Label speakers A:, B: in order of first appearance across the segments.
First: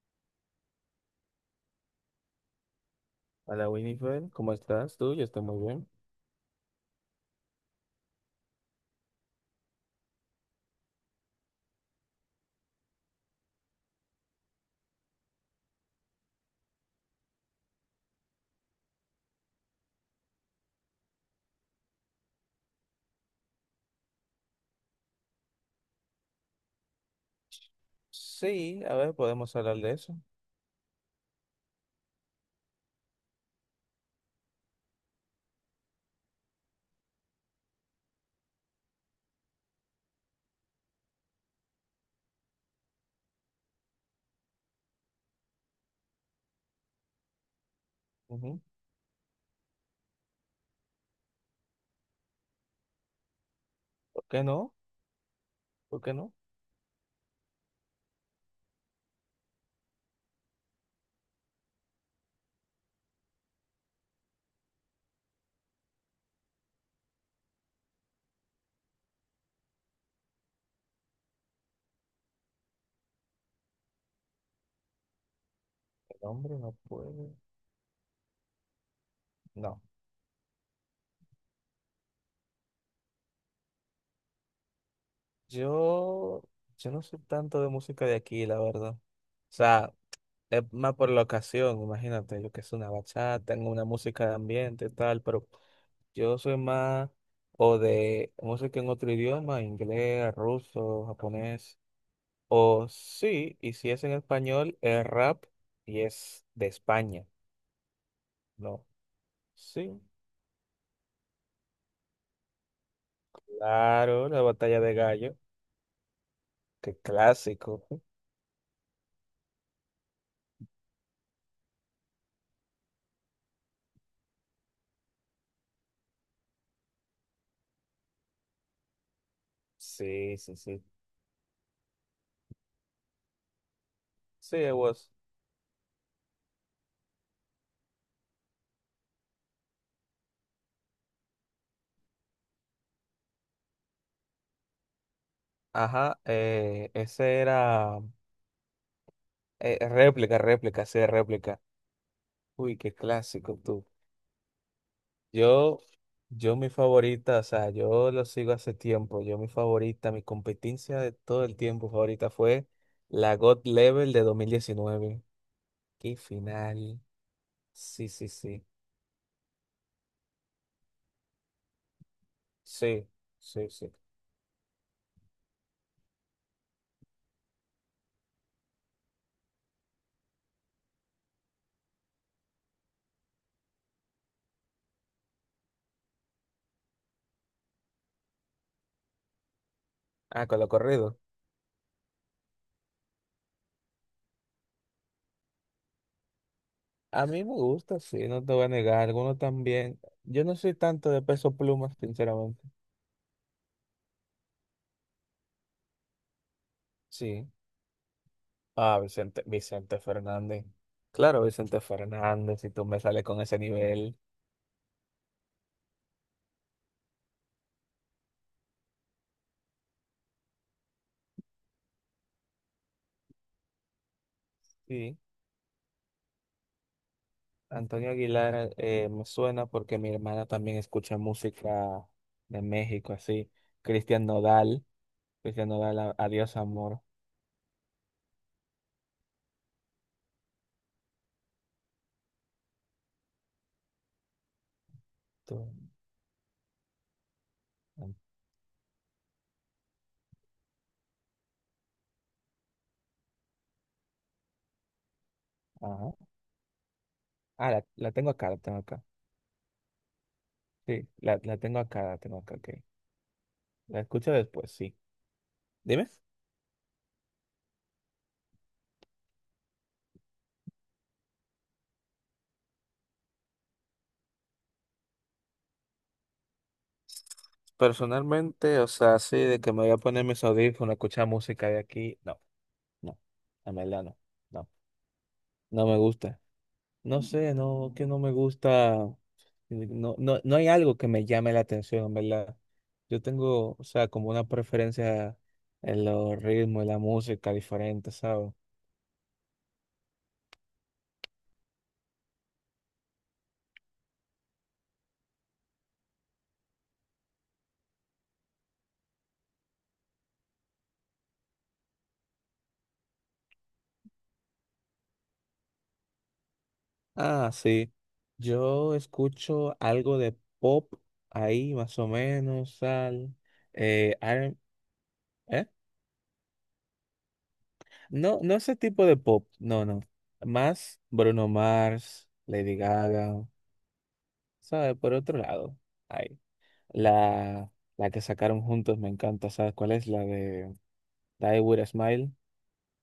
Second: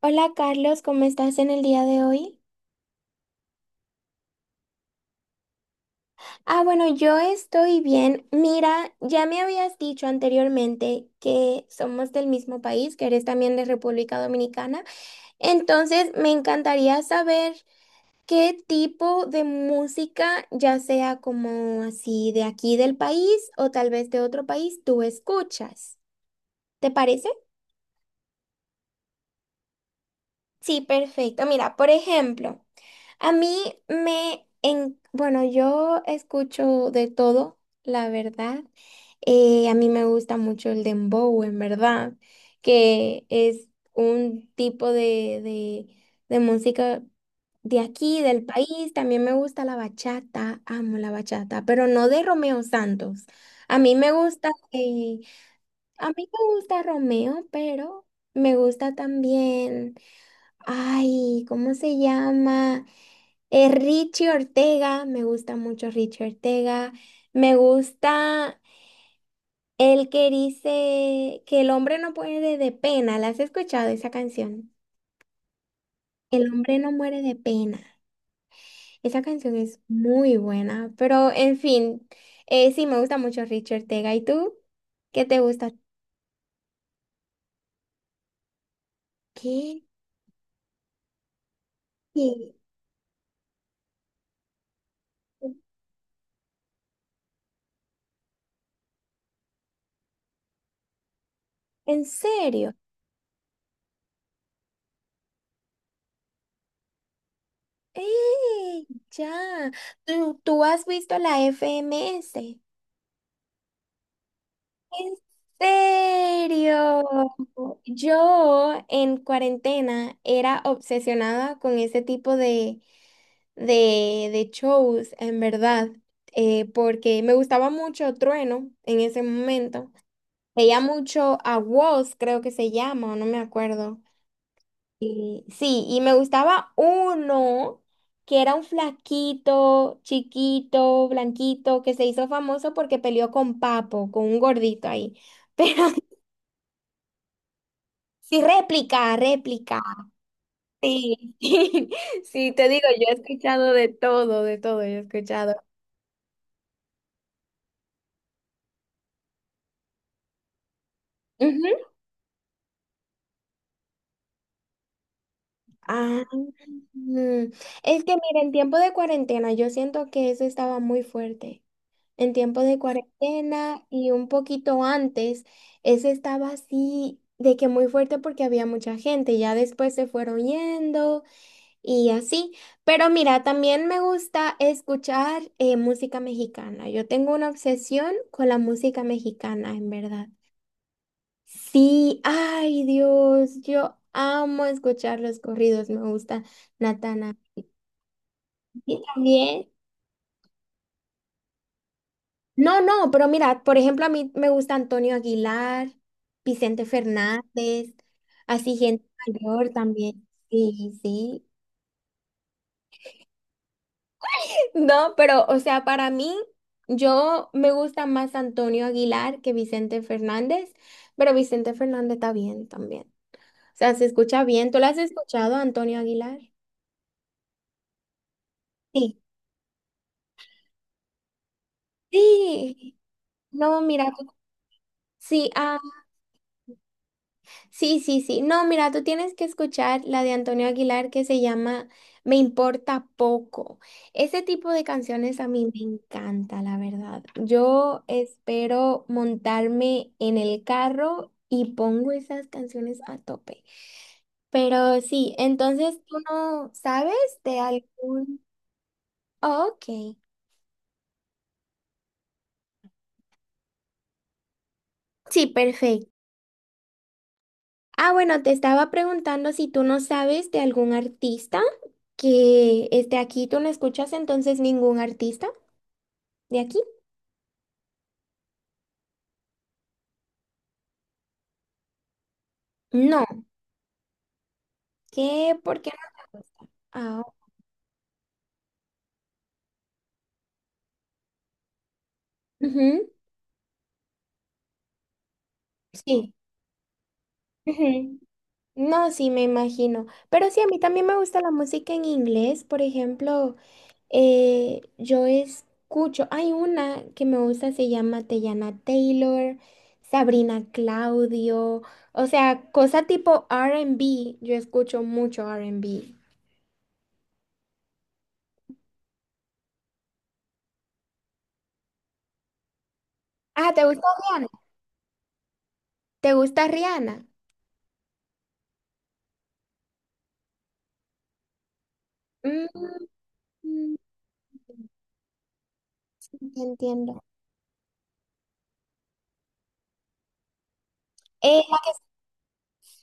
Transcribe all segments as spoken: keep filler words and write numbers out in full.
A: Hola Carlos, ¿cómo estás en el día de hoy?
B: Hola Winifred, ¿cómo estás tú? Yo estoy muy bien.
A: Ah, bueno, yo estoy bien. Mira, ya me habías dicho anteriormente que somos del mismo país, que eres también de República Dominicana. Entonces, me encantaría saber qué tipo de música, ya sea como así de aquí del país o tal vez de otro país, tú escuchas. ¿Te parece?
B: Sí, a ver, podemos hablar de eso.
A: Sí, perfecto. Mira, por ejemplo. A mí me, en, bueno, yo escucho de todo, la verdad. Eh, a mí me gusta mucho el dembow, en verdad, que es un tipo de, de, de música de aquí, del
B: Ujú.
A: país. También me gusta la bachata, amo la bachata, pero no de Romeo Santos. A mí me
B: ¿Por qué
A: gusta,
B: no?
A: eh,
B: ¿Por
A: a
B: qué
A: mí
B: no?
A: me gusta Romeo, pero me gusta también. Ay, ¿cómo se llama? Eh, Richie Ortega, me gusta mucho Richie Ortega. Me gusta el que dice que el hombre no muere de pena. ¿La has escuchado esa canción?
B: El
A: El
B: hombre no
A: hombre no muere
B: puede.
A: de pena. Esa canción es
B: No.
A: muy buena, pero en fin, eh, sí, me gusta mucho Richie Ortega. ¿Y tú? ¿Qué te gusta?
B: Yo, yo no soy tanto de música de aquí, la verdad. O
A: ¿Qué?
B: sea, es más por la ocasión, imagínate, yo
A: ¿Qué?
B: que es una bachata, tengo una música de ambiente, y tal, pero yo soy más o de música en otro idioma, inglés, ruso, japonés,
A: ¿En serio?
B: o sí, y si es en español, es rap y es de España. No.
A: ¡Ey! Ya.
B: Sí,
A: ¿Tú, tú has visto la F M S?
B: claro, la batalla de
A: ¿En
B: gallo. Qué
A: serio?
B: clásico.
A: Yo en cuarentena era obsesionada con ese tipo de, de, de shows, en verdad, eh, porque me gustaba mucho Trueno en ese momento.
B: Sí, sí,
A: Veía
B: sí.
A: mucho a Woz, creo que se llama, o no me acuerdo.
B: Sí, it was.
A: Y, sí, y me gustaba uno que era un flaquito, chiquito, blanquito, que se hizo famoso porque peleó con Papo, con un gordito ahí. Pero
B: Ajá, eh, ese era
A: sí, réplica,
B: eh,
A: réplica.
B: réplica, réplica, sí,
A: Sí,
B: réplica.
A: sí, sí, te
B: Uy,
A: digo,
B: qué
A: yo he
B: clásico
A: escuchado
B: tú.
A: de todo, de todo, yo he escuchado.
B: Yo, yo mi favorita, o sea, yo lo sigo hace tiempo. Yo mi favorita, mi competencia de todo el
A: Ujú.
B: tiempo favorita fue la God Level de dos mil diecinueve. Qué
A: Ah,
B: final.
A: mm, es
B: Sí,
A: que
B: sí,
A: mira, en
B: sí.
A: tiempo de cuarentena yo siento que eso estaba muy fuerte. En tiempo de
B: Sí, sí,
A: cuarentena
B: sí.
A: y un poquito antes, eso estaba así de que muy fuerte porque había mucha gente. Ya después se fueron yendo. Y así, pero mira, también me gusta escuchar eh, música mexicana. Yo tengo una obsesión con la música mexicana, en verdad.
B: Ah, con lo corrido.
A: Sí, ay Dios, yo amo escuchar los corridos, me gusta
B: A
A: Natana.
B: mí me gusta, sí, no te voy a negar.
A: Y
B: Algunos
A: también,
B: también. Yo no soy tanto de peso pluma, sinceramente.
A: no, no, pero mira, por ejemplo, a mí me gusta Antonio Aguilar, Vicente
B: Sí.
A: Fernández, así
B: Ah,
A: gente
B: Vicente,
A: mayor
B: Vicente
A: también.
B: Fernández.
A: Sí,
B: Claro,
A: sí.
B: Vicente Fernández, si tú me sales con ese nivel.
A: No, pero, o sea, para mí, yo me gusta más Antonio Aguilar que Vicente Fernández, pero Vicente Fernández está bien también. O sea, se escucha bien. ¿Tú lo has
B: Sí.
A: escuchado, Antonio Aguilar?
B: Antonio Aguilar, eh,
A: Sí.
B: me suena porque mi hermana también escucha música de
A: Sí.
B: México, así.
A: No, mira,
B: Cristian Nodal,
A: sí,
B: Cristian
A: ah.
B: Nodal, a- Adiós Amor.
A: Sí, sí, sí. No, mira, tú tienes que escuchar la de Antonio Aguilar que se llama Me importa poco. Ese tipo de canciones a mí
B: Tú.
A: me encanta, la verdad. Yo espero montarme en el carro y pongo esas canciones a tope. Pero sí, entonces
B: Ajá.
A: tú no sabes de
B: Ah, la, la tengo
A: algún...
B: acá, la tengo acá.
A: Ok.
B: Sí, la, la tengo acá, la tengo acá, ok. La escucho después, sí.
A: Sí, perfecto.
B: Dime.
A: Ah, bueno, te estaba preguntando si tú no sabes de algún artista que esté aquí. ¿Tú no escuchas entonces ningún artista de aquí?
B: Personalmente, o sea, así de que me voy a poner mis audífonos, escuchar música de aquí, no, no,
A: No.
B: en verdad no, no,
A: ¿Qué? ¿Por
B: no
A: qué
B: me
A: no te
B: gusta.
A: gusta? Ah,
B: No sé, no, que no me gusta, no, no, no hay algo que me llame la atención, en verdad.
A: ujú,
B: Yo tengo, o sea, como una preferencia en
A: Sí,
B: los ritmos, en la música diferente,
A: ujú.
B: ¿sabes?
A: No, sí, me imagino. Pero sí, a mí también me gusta la música en inglés. Por ejemplo, Eh, yo escucho, hay una que me gusta, se llama Teyana Taylor, Sabrina Claudio, o sea, cosa tipo R and B, yo escucho mucho R and B.
B: Ah, sí, yo escucho algo de pop ahí, más o menos, al,
A: Ah, ¿te gusta
B: eh,
A: Rihanna? ¿Te gusta Rihanna?
B: no, no ese tipo de pop, no, no. Más Bruno Mars,
A: Mm,
B: Lady Gaga,
A: mm,
B: ¿sabes? Por otro lado, ay,
A: entiendo.
B: la, la que sacaron juntos me encanta, ¿sabes cuál es? La de Die
A: Eh,
B: With a Smile.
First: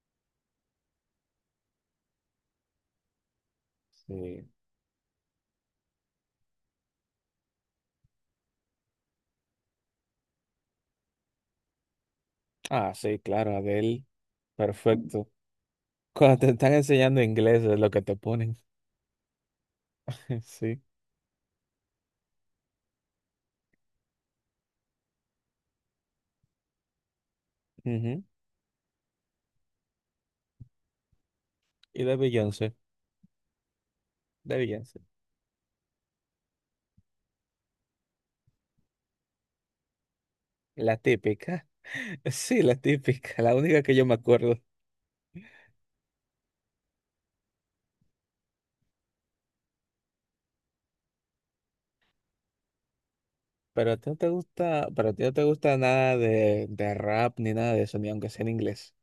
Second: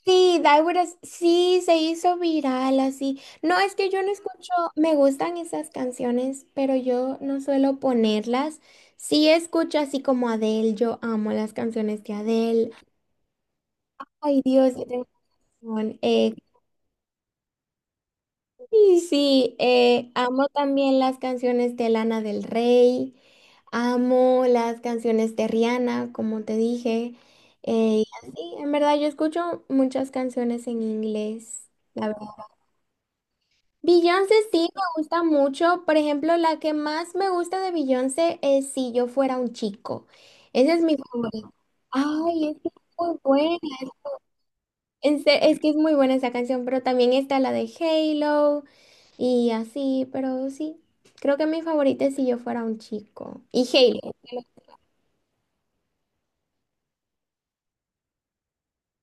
A: Sí, Daiguras, sí, se hizo viral así. No, es que yo no
B: Sí.
A: escucho, me gustan esas canciones, pero yo no suelo ponerlas. Sí escucho así como Adele, yo amo las canciones de Adele.
B: Ah, sí, claro, Adele,
A: Ay, Dios, yo tengo
B: perfecto.
A: razón. Eh,
B: Cuando te están enseñando inglés es lo que te ponen,
A: y sí, eh, amo
B: sí.
A: también las canciones de Lana del Rey, amo las canciones de Rihanna, como te dije, eh, y
B: Ujú.
A: así, en verdad, yo escucho muchas canciones en inglés.
B: Y de Beyoncé,
A: Beyoncé
B: de
A: sí me
B: Beyoncé.
A: gusta mucho. Por ejemplo, la que más me gusta de Beyoncé es Si yo fuera un chico. Esa es mi
B: La
A: favorita.
B: típica,
A: Ay, es
B: sí,
A: que es
B: la
A: muy
B: típica, la
A: buena.
B: única que yo me acuerdo.
A: En se- Es que es muy buena esa canción, pero también está la de Halo y así, pero sí. Creo que mi favorita es Si yo fuera un chico. Y
B: Pero a ti
A: Halo.
B: no te gusta, pero a ti no te gusta nada de, de rap ni nada de eso, ni aunque sea en inglés.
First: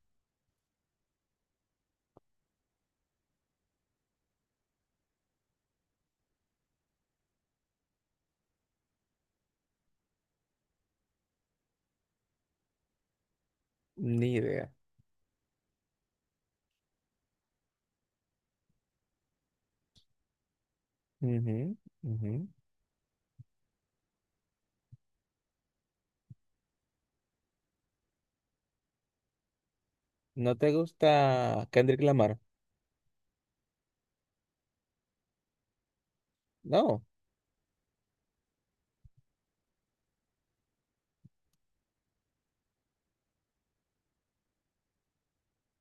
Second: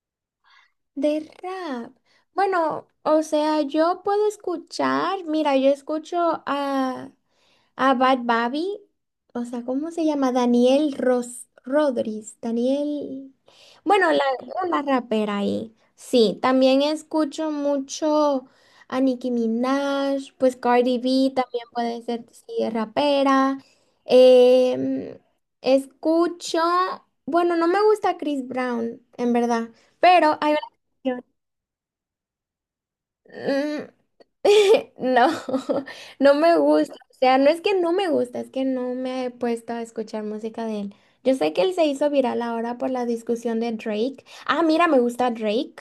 A: De rap. Bueno, o sea, yo puedo escuchar. Mira, yo escucho a A Bad Babi, o sea, ¿cómo se llama? Daniel Ros Rodríguez, Daniel, bueno, la,
B: Ni idea.
A: una rapera ahí. Sí, también escucho mucho a Nicki Minaj, pues Cardi B
B: Ujú,
A: también puede ser,
B: ujú.
A: sí, rapera. Em, escucho, bueno, no me gusta Chris Brown, en verdad, pero hay
B: ¿No
A: una
B: te
A: canción.
B: gusta Kendrick Lamar?
A: mm, No, no me No. gusta.
B: No,
A: O sea, no es que no me gusta, es que no me he puesto a escuchar música de él. Yo sé que él se hizo viral ahora por la discusión de Drake. Ah, mira, me gusta Drake.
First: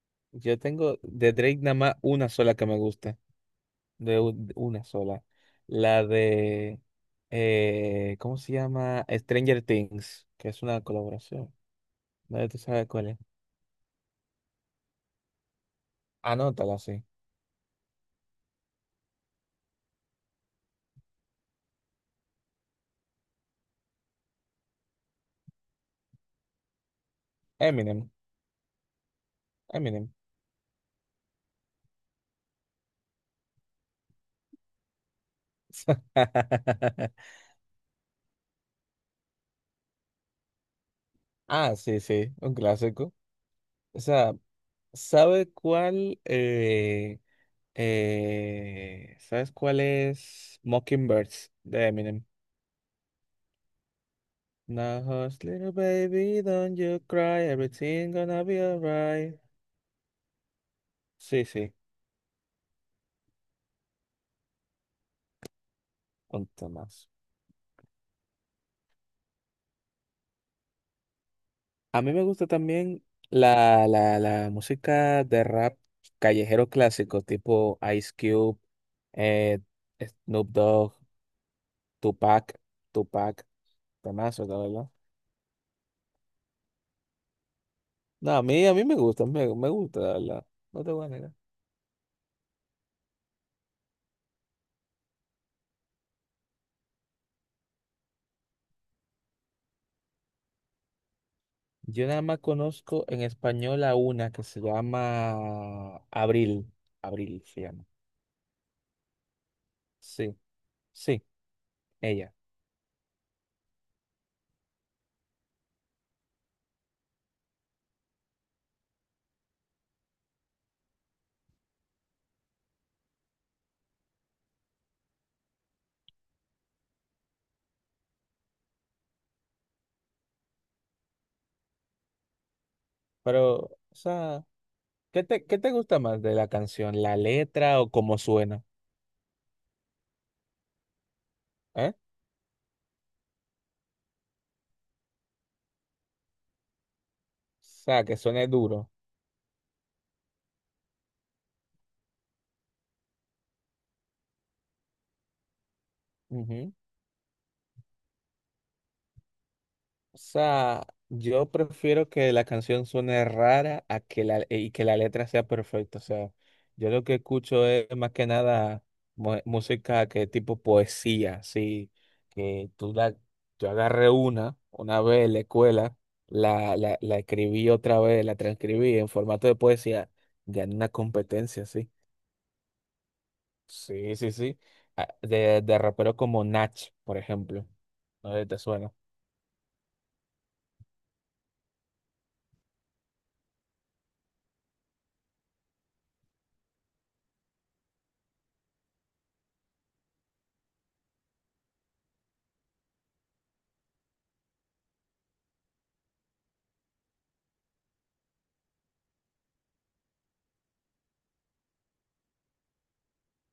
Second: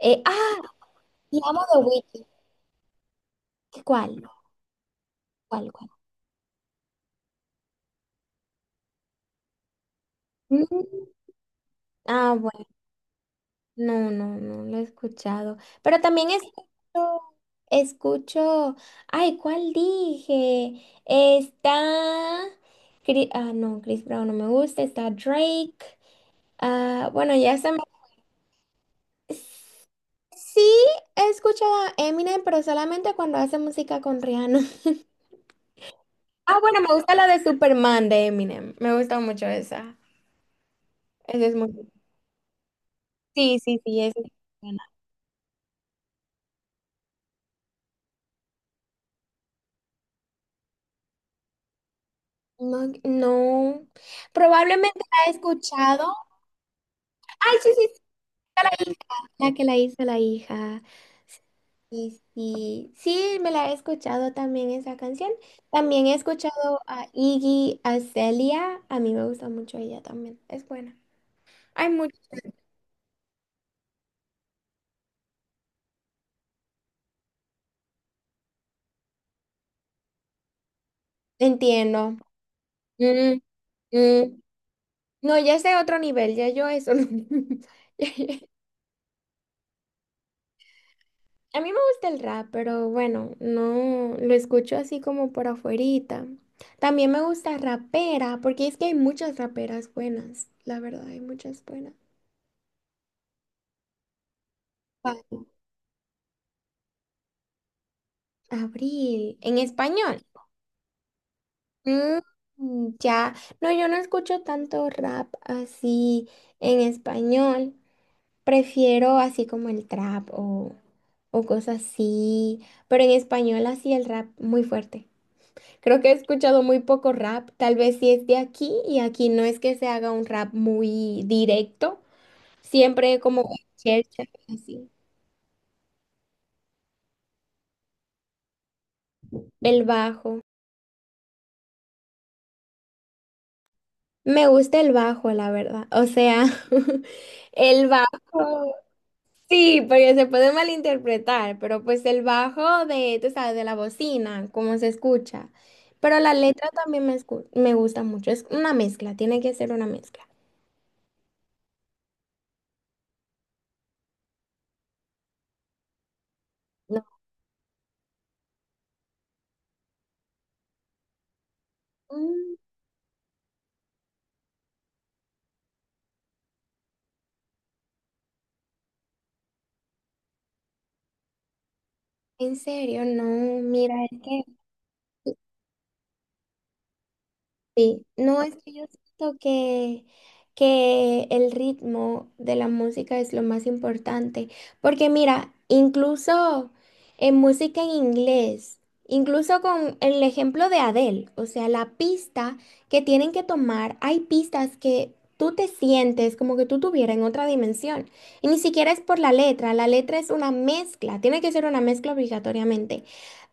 A: Eh, ah,
B: yo tengo de
A: y
B: Drake
A: amo
B: nada
A: The
B: más
A: Weeknd.
B: una sola que me gusta. De
A: ¿Cuál?
B: un- una sola.
A: ¿Cuál? ¿Cuál?
B: La de, eh, ¿cómo se llama? Stranger Things, que es una
A: Mm,
B: colaboración.
A: Ah,
B: Nadie te
A: bueno,
B: sabe cuál es.
A: no, no, no lo he escuchado. Pero también
B: Anótala, sí.
A: escucho, escucho, ay, ¿cuál dije? Está, Chri- ah, no, Chris Brown no me gusta, está Drake. Ah, bueno, ya se me...
B: Eminem, Eminem.
A: Sí, he escuchado a Eminem, pero solamente cuando hace música con Rihanna. Ah, bueno, me gusta la de Superman de Eminem. Me gusta mucho esa. Esa es muy...
B: Ah, sí, sí, un clásico.
A: Sí, sí,
B: O
A: sí, esa es
B: sea,
A: buena.
B: ¿sabe cuál? eh, eh, ¿sabes cuál es Mockingbirds de Eminem?
A: No, no. Probablemente
B: Now,
A: la he
B: hush, little
A: escuchado.
B: baby, don't you cry,
A: Ay, sí, sí, sí,
B: everything gonna be
A: la hija,
B: alright.
A: la que la hizo la hija.
B: Sí, sí,
A: Y sí, sí, me la he escuchado también esa canción. También he
B: un
A: escuchado a
B: más.
A: Iggy Azalea. A mí me gusta mucho ella también. Es buena. Hay
B: A mí
A: mucho.
B: me gusta también la, la, la música de rap callejero clásico, tipo Ice Cube, eh, Snoop Dogg,
A: Entiendo.
B: Tupac,
A: Mm,
B: Tupac,
A: mm.
B: temazo, la verdad.
A: No, ya es de otro nivel, ya yo eso no. Ya-
B: No,
A: ya-
B: a mí, a mí me gusta, me, me gusta, la verdad. No te voy a negar.
A: A mí me gusta el rap, pero bueno, no lo escucho así como por afuerita. También me gusta rapera, porque es que hay muchas raperas buenas, la verdad, hay muchas buenas.
B: Yo nada más conozco en español a una que se
A: Pa-
B: llama Abril. Abril se llama.
A: Abril, en español.
B: Sí, sí, ella.
A: Mm, ya, no, yo no escucho tanto rap así en español. Prefiero así como el trap o, o cosas así, pero en español así el rap muy fuerte. Creo que he escuchado muy poco rap, tal vez si es de aquí y aquí no es que se haga un rap muy directo, siempre como
B: Pero, o
A: chercha,
B: sea,
A: así.
B: ¿qué te, qué te gusta más de la canción? ¿La letra o cómo suena?
A: El bajo.
B: ¿Eh? O
A: Me gusta el bajo, la verdad. O sea, el
B: sea, que suene
A: bajo.
B: duro.
A: Sí, porque se puede malinterpretar, pero pues el bajo de, tú sabes, de la bocina, cómo se escucha. Pero la letra también me, escu- me gusta mucho, es una mezcla, tiene que ser una
B: O
A: mezcla.
B: sea, yo prefiero que la canción suene rara a que la, y que la letra sea perfecta. O sea, yo
A: No,
B: lo que escucho es más que nada mu- música que tipo poesía, así
A: mm,
B: que tú la, yo agarré una, una vez en la escuela, la, la, la escribí otra vez, la transcribí en formato de poesía, gané una competencia, sí.
A: en serio, no, mira,
B: Sí,
A: es
B: sí,
A: que...
B: sí. Ah, De, de raperos como Nach, por ejemplo.
A: Sí,
B: No sé
A: no
B: si
A: es
B: te
A: que yo
B: suena.
A: siento que, que el ritmo de la música es lo más importante, porque mira, incluso en música en inglés, incluso con el ejemplo de Adele, o sea, la pista que tienen que tomar, hay pistas que tú te sientes como que tú tuvieras en otra dimensión, y ni siquiera es por la letra, la letra es una mezcla, tiene que ser una mezcla obligatoriamente.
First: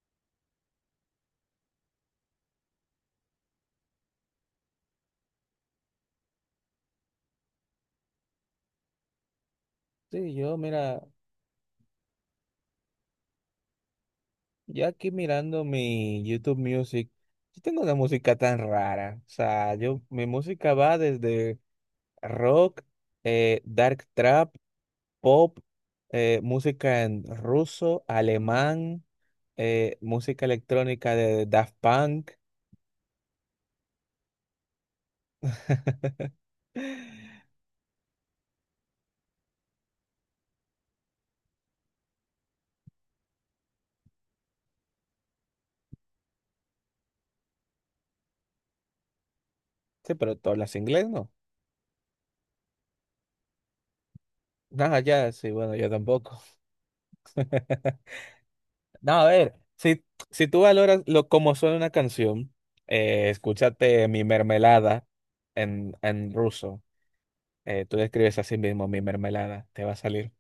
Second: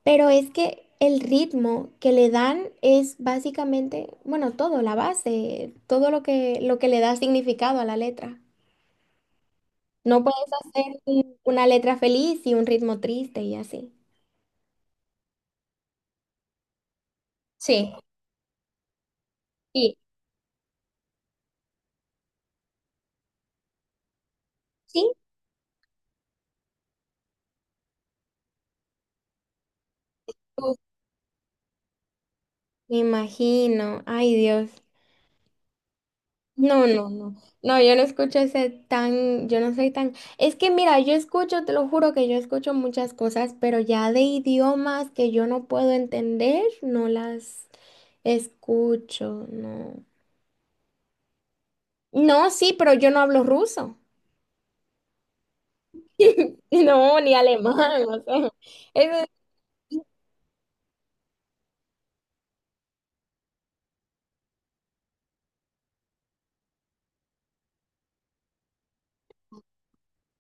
A: Pero es que el ritmo que le dan es básicamente, bueno, todo, la base, todo lo que, lo que le da significado a la letra. No
B: Sí,
A: puedes
B: yo,
A: hacer
B: mira,
A: un- una letra feliz y un ritmo triste y así.
B: yo aquí mirando mi YouTube Music, yo tengo
A: Sí,
B: una música tan rara. O sea,
A: y
B: yo, mi música va desde rock, eh, dark trap,
A: sí,
B: pop, eh, música en ruso, alemán, eh, música
A: Uf,
B: electrónica de Daft Punk.
A: me imagino, ay Dios. No, no, no. No, yo no escucho ese tan, yo no soy tan. Es que mira, yo escucho, te lo juro que yo escucho muchas cosas, pero ya de idiomas que yo no puedo entender, no las escucho, no.
B: Sí, pero tú hablas inglés, ¿no?
A: No, sí, pero yo no hablo ruso.
B: Nada, ya, sí, bueno, yo tampoco.
A: No, ni alemán, o sea,
B: No, a
A: es-
B: ver, si, si tú valoras lo como suena una canción, eh, escúchate Mi Mermelada en, en ruso. Eh, tú describes así mismo mi mermelada, te va a salir.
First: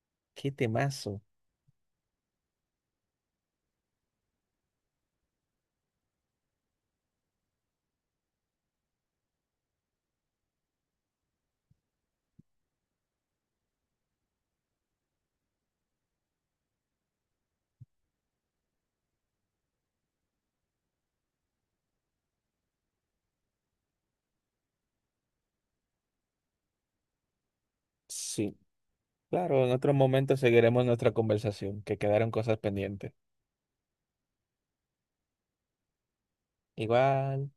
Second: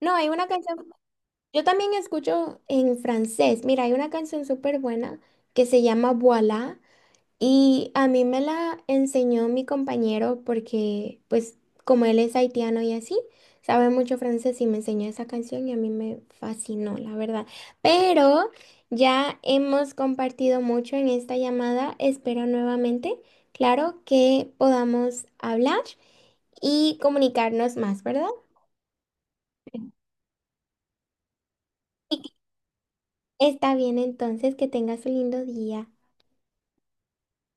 A: no, hay una
B: ¡Qué
A: canción.
B: temazo!
A: Yo también escucho en francés. Mira, hay una canción súper buena que se llama Voilà. Y a mí me la enseñó mi compañero porque, pues, como él es haitiano y así, sabe mucho francés y me enseñó esa canción y a mí me fascinó, la verdad. Pero ya hemos compartido mucho en esta llamada. Espero nuevamente, claro, que podamos hablar y comunicarnos más, ¿verdad?
B: Sí, claro, en otro momento seguiremos nuestra conversación, que quedaron cosas pendientes.
A: Está bien entonces, que tengas un lindo día.
B: Igual.